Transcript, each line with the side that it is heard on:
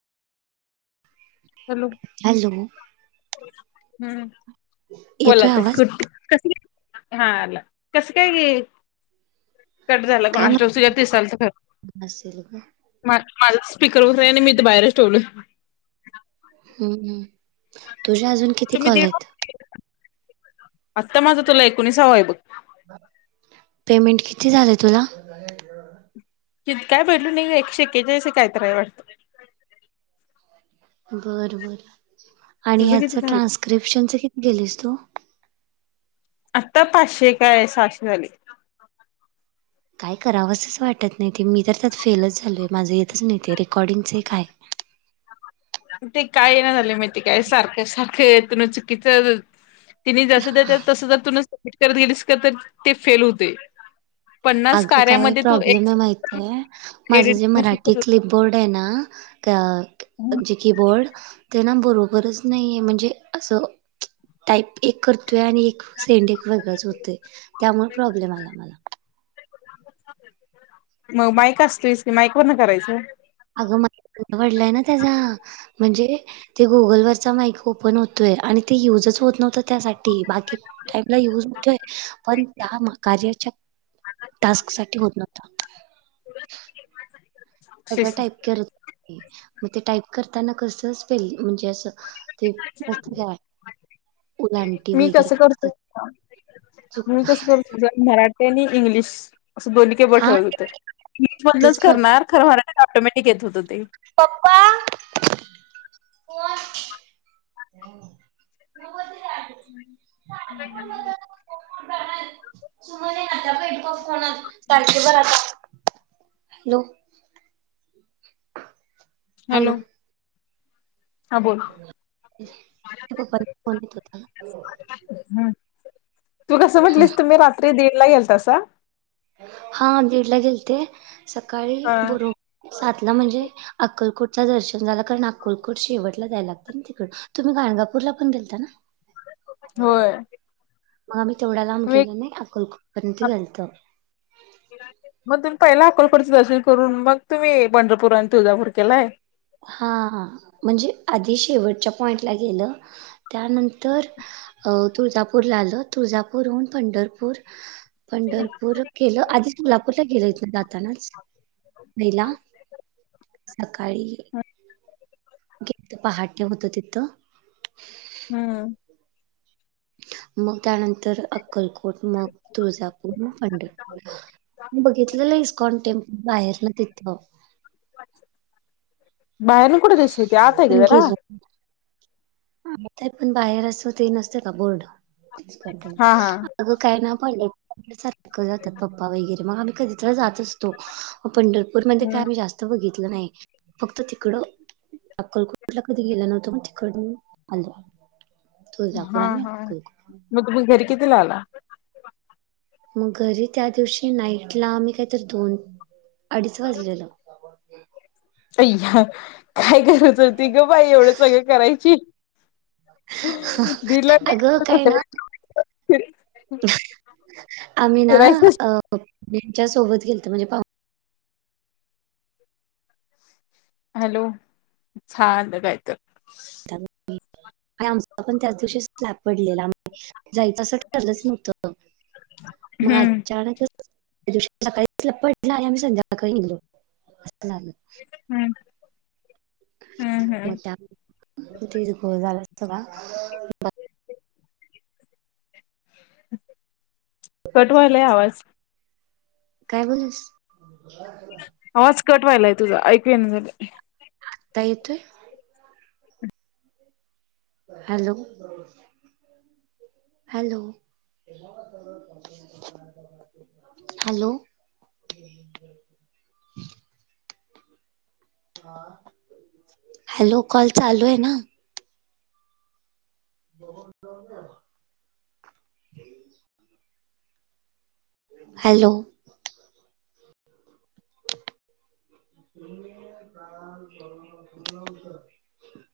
left: Hello
right: hello
left: हम्म.
right: येतोय
left: बोलात
right: आवाज
left: कु्ट कस का हा कसं काय घे कट झाला
right: काय
left: कोणास
right: माहित
left: तेल तर खर
right: नसेल ग
left: माझ स्पीकर वगरे आणि मी तर बाहेरच ठेवल.
right: हम्मम् तुझ्या अजून किती
left: तुम्ही
right: कॉल
left: दीड
right: आहेत.
left: वाजता आत्ता माझा तुला एकोणीस हं आहे बघ.
right: पेमेंट किती झालंय तुला
left: काय बोललू नाही एक शेकेच्या कायतय वाटतं.
right: बर बर आणि
left: तुझं
right: ह्याच
left: किती झालं
right: ट्रान्स्क्रिप्शन च किती केलेस तू?
left: आता पाचशे काय सहाशे झाले.
right: काय करावं असंच वाटत नाही ते मी तर त्यात फेलच झालो आहे माझं येतच नाही ते रेकॉर्डिंगचं काय.
left: ते काय ना झाले माहिती काय सारखं सारखं येत न चुकीचं तिने जसं ने तस तस जर तु सबमिट करत गेलीस का तर ते फेल होते.
right: अगं काही प्रॉब्लेम आहे
left: एक
right: माहितीये माझं
left: एडिट
right: जे मराठी क्लिप बोर्ड आहे ना त
left: करण्या
right: जे कीबोर्ड त्यांना बरोबरच नाही आहे म्हणजे असं टाईप एक करतोय आणि एक सेंड एक वेगळंच होतोय त्यामुळे प्रॉब्लेम आला मला.
left: मग माईक असतोयच की माईक वर न करायचं.
right: अगं मझ घडलंय ना त्याचा म्हणजे ते गुगलवररचा माईक ओपन होतोय आणि ते युजच होत नव्हतं त्यासाठी बाकी यू होतय पण त्या कार्यच्या टास्क साठी होत नव्हता. सगळं टाईप करत मग ते टाईप करताना कसच पेल म्हणजे असं. ते मस्त काय उलांटी
left: मी
right: वगैरे
left: कसं करतो मी
right: चुकता.
left: कसं करतो मराठी आणि इंग्लिश. असं दोन केे ब
right: हा
left: ठवत होतं
right: तेच
left: मीच
right: प्रॉब्लेम
left: करणार खरं होणार ऑटोमॅटिक येत होत ते.
right: पप्पां फॉन. [unintelligible]
left: [unintelligible]
right: [unintelligible] हॅलो.
left: हॅलो. हा बोल
right: पप्पांचा फोन येत होता
left: हम्म. तू कसं म्हंटलीस, तुम्ही रात्री दिड ला गेलतासा?
right: हा दीड ला गेलते. सकाळी
left: हा
right: बरो सात ला म्हणजे अक्कलकोटचा दर्शन झाला. कारण अक्कलकोट शेवटला जायला लागते ना तिकडे. तुम्ही गणगापूरला पण गेलता ना?
left: व्हय.
right: मग आम्ही तेवढ्या लांब गेलो नाही, अक्कलकोट पर्यंत गेलतो.
left: [unintelligible] मग तुम्ही पहिला अक्कलकोटच दर्शन करून, मग तुम्ही पंढरपूर आणि तुळजापूर केलाय?
right: हा म्हणजे आधी शेवटच्या पॉईंटला गेलं त्यानंतर अ -तुळजापूरला आलं. तुळजापूरहून पंढरपूर पंढरपूर केलं, आधी तुळजापूरला गेलं इथन जातानाच. पहिला. सकाळी
left: हा.
right: [unintelligible] पहाटे होतं तिथं.
left: हम्म.
right: मग त्यानंतर अक्कलकोट मग तुळजापूर, मग पंढरपूर. बघितलेलं इस्कॉन टेम्पल बाहेरन तिथ.
left: बाहेर न कुठं दिसतय ते, आत आहे ग जरा.
right: आताय पण बाहेर अस ते नसत का बोर्ड
left: हा
right: [unintelligible]
left: हा
right: अगं काय ना पंढरपुरात सारखं जातात पप्पा वगैरे. मग आम्ही कधी तर जात असतो. पंढरपूर पूरमध्ये काय
left: हम्म
right: आम्ही जास्त बघितलं नाही. फक्त तिकडं अक्कलकोटला कधी गेल नव्हतो, मग तिकडन आलो. तुळजापूर
left: हा
right: आणि
left: हा.
right: अक्कलकोट
left: मग तुम्ही घरी कितीला आला?
right: मग घरी त्या दिवशी नाईटला, आम्ही काहीतरी दोन अडीच वाजलेल.
left: अय्या काय गरज होती ग बाई, एवढं सगळं करायची. दिल
right: अगं काय ना
left: [unintelligible]
right: आम्ही ना
left: फिरायचंच
right: अ त्यांच्या सोबत गेलत म्हणजे पाव
left: हॅलो, छानलं काय तर.
right: [unintelligible] आणि आमचा पण त्याच दिवशी स्लॅप पडलेला. जायचं असं ठरलंच नव्हत. मग
left: हम्म
right: अचानक दुसऱ्या दिवशी सकाळी स्लॅप पडला आणि आम्ही संध्याकाळी निगलो अस झालं.
left: हम्म. हम्म
right: मग
left: हम्म
right: त्या तीच घोळ झाला सगळा.
left: कट व्हायलाय आवाज.
right: काय बोलिस?
left: आवाज कट व्हायलाय तुझा, ऐकू येईना झालय.
right: आता येतोय? Hello. Hello. Hello. [inaudible] Hello call चालूय ना? [unintelligible] हॅलो. [unintelligible]